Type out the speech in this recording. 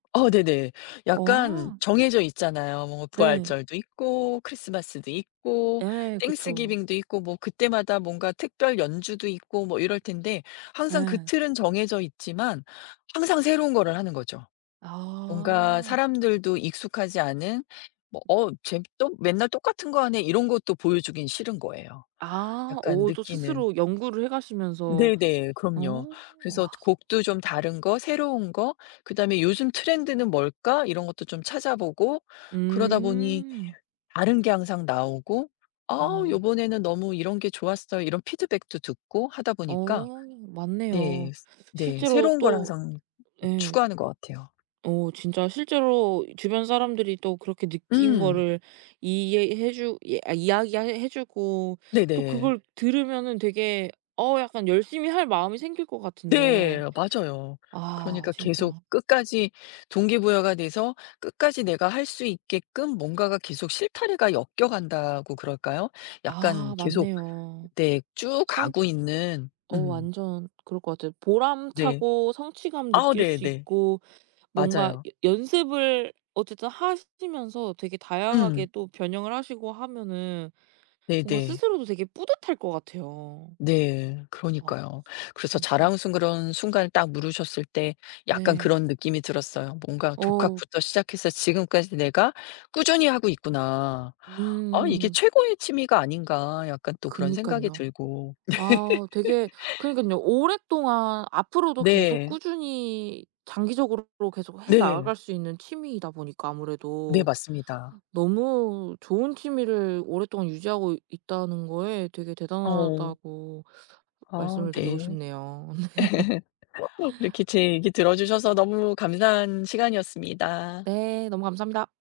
어 네네. 약간 어. 정해져 있잖아요. 뭐 네. 부활절도 있고, 크리스마스도 있고, 예 그쵸. 땡스기빙도 있고, 뭐 그때마다 뭔가 특별 연주도 있고 뭐 이럴 텐데 항상 그 예. 틀은 정해져 있지만 항상 새로운 거를 하는 거죠. 뭔가 아. 사람들도 익숙하지 않은 뭐 "어 쟤 또 맨날 똑같은 거 하네?" 이런 것도 보여주기는 싫은 거예요. 아 약간 오 또 느끼는 스스로 연구를 해 가시면서 네네 그럼요. 어 그래서 와. 곡도 좀 다른 거, 새로운 거, 그다음에 '요즘 트렌드는 뭘까?' 이런 것도 좀 찾아보고 그러다 보니 음. 다른 게 항상 나오고 "아 아. 요번에는 너무 이런 게 좋았어요." 이런 피드백도 듣고 하다 보니까 어 네. 맞네요. 네. 실제로 새로운 걸 또 항상 예. 추구하는 것 같아요. 어 진짜 실제로 주변 사람들이 또 그렇게 느낀 음. 거를 이해해 주 이 아 이야기해 해 주고 또 네네. 그걸 들으면은 되게 어 약간 열심히 할 마음이 생길 것 네 같은데 맞아요. 아 그러니까 계속 진짜. 끝까지 동기부여가 돼서 끝까지 내가 할 수 있게끔 뭔가가 계속 실타래가 엮여 간다고 그럴까요? 약간 아 계속 맞네요. 네. 쭉 성 가고 있는. 어 음. 완전 그럴 것 같아요. 네. 보람차고 성취감 아 느낄 수 네네. 있고 뭔가 맞아요. 여 연습을 어쨌든 하시면서 되게 다양하게 음. 또 변형을 하시고 하면은 뭔가 네네. 스스로도 되게 뿌듯할 것 같아요. 네. 와 그러니까요. 그래서 진짜. 자랑스러운 순간 딱 물으셨을 때 약간 네. 그런 느낌이 들었어요. '뭔가 어. 독학부터 시작해서 지금까지 내가 꾸준히 하고 있구나. 아 이게 음. 최고의 취미가 아닌가?' 약간 또 그런 생각이 그러니깐요. 들고. 아 되게 그러니깐요. 오랫동안 앞으로도 계속 네. 꾸준히 장기적으로 그리고 계속 해 네. 나갈 수 있는 취미이다 보니까 네 아무래도, 맞습니다. 너무 좋은 취미를 오랫동안 유지하고 있다는 거에 되게 어. 대단하다고 아 말씀을 드리고 네. 싶네요. 이렇게 제 얘기 들어주셔서 너무 감사한 시간이었습니다. 네 너무 감사합니다.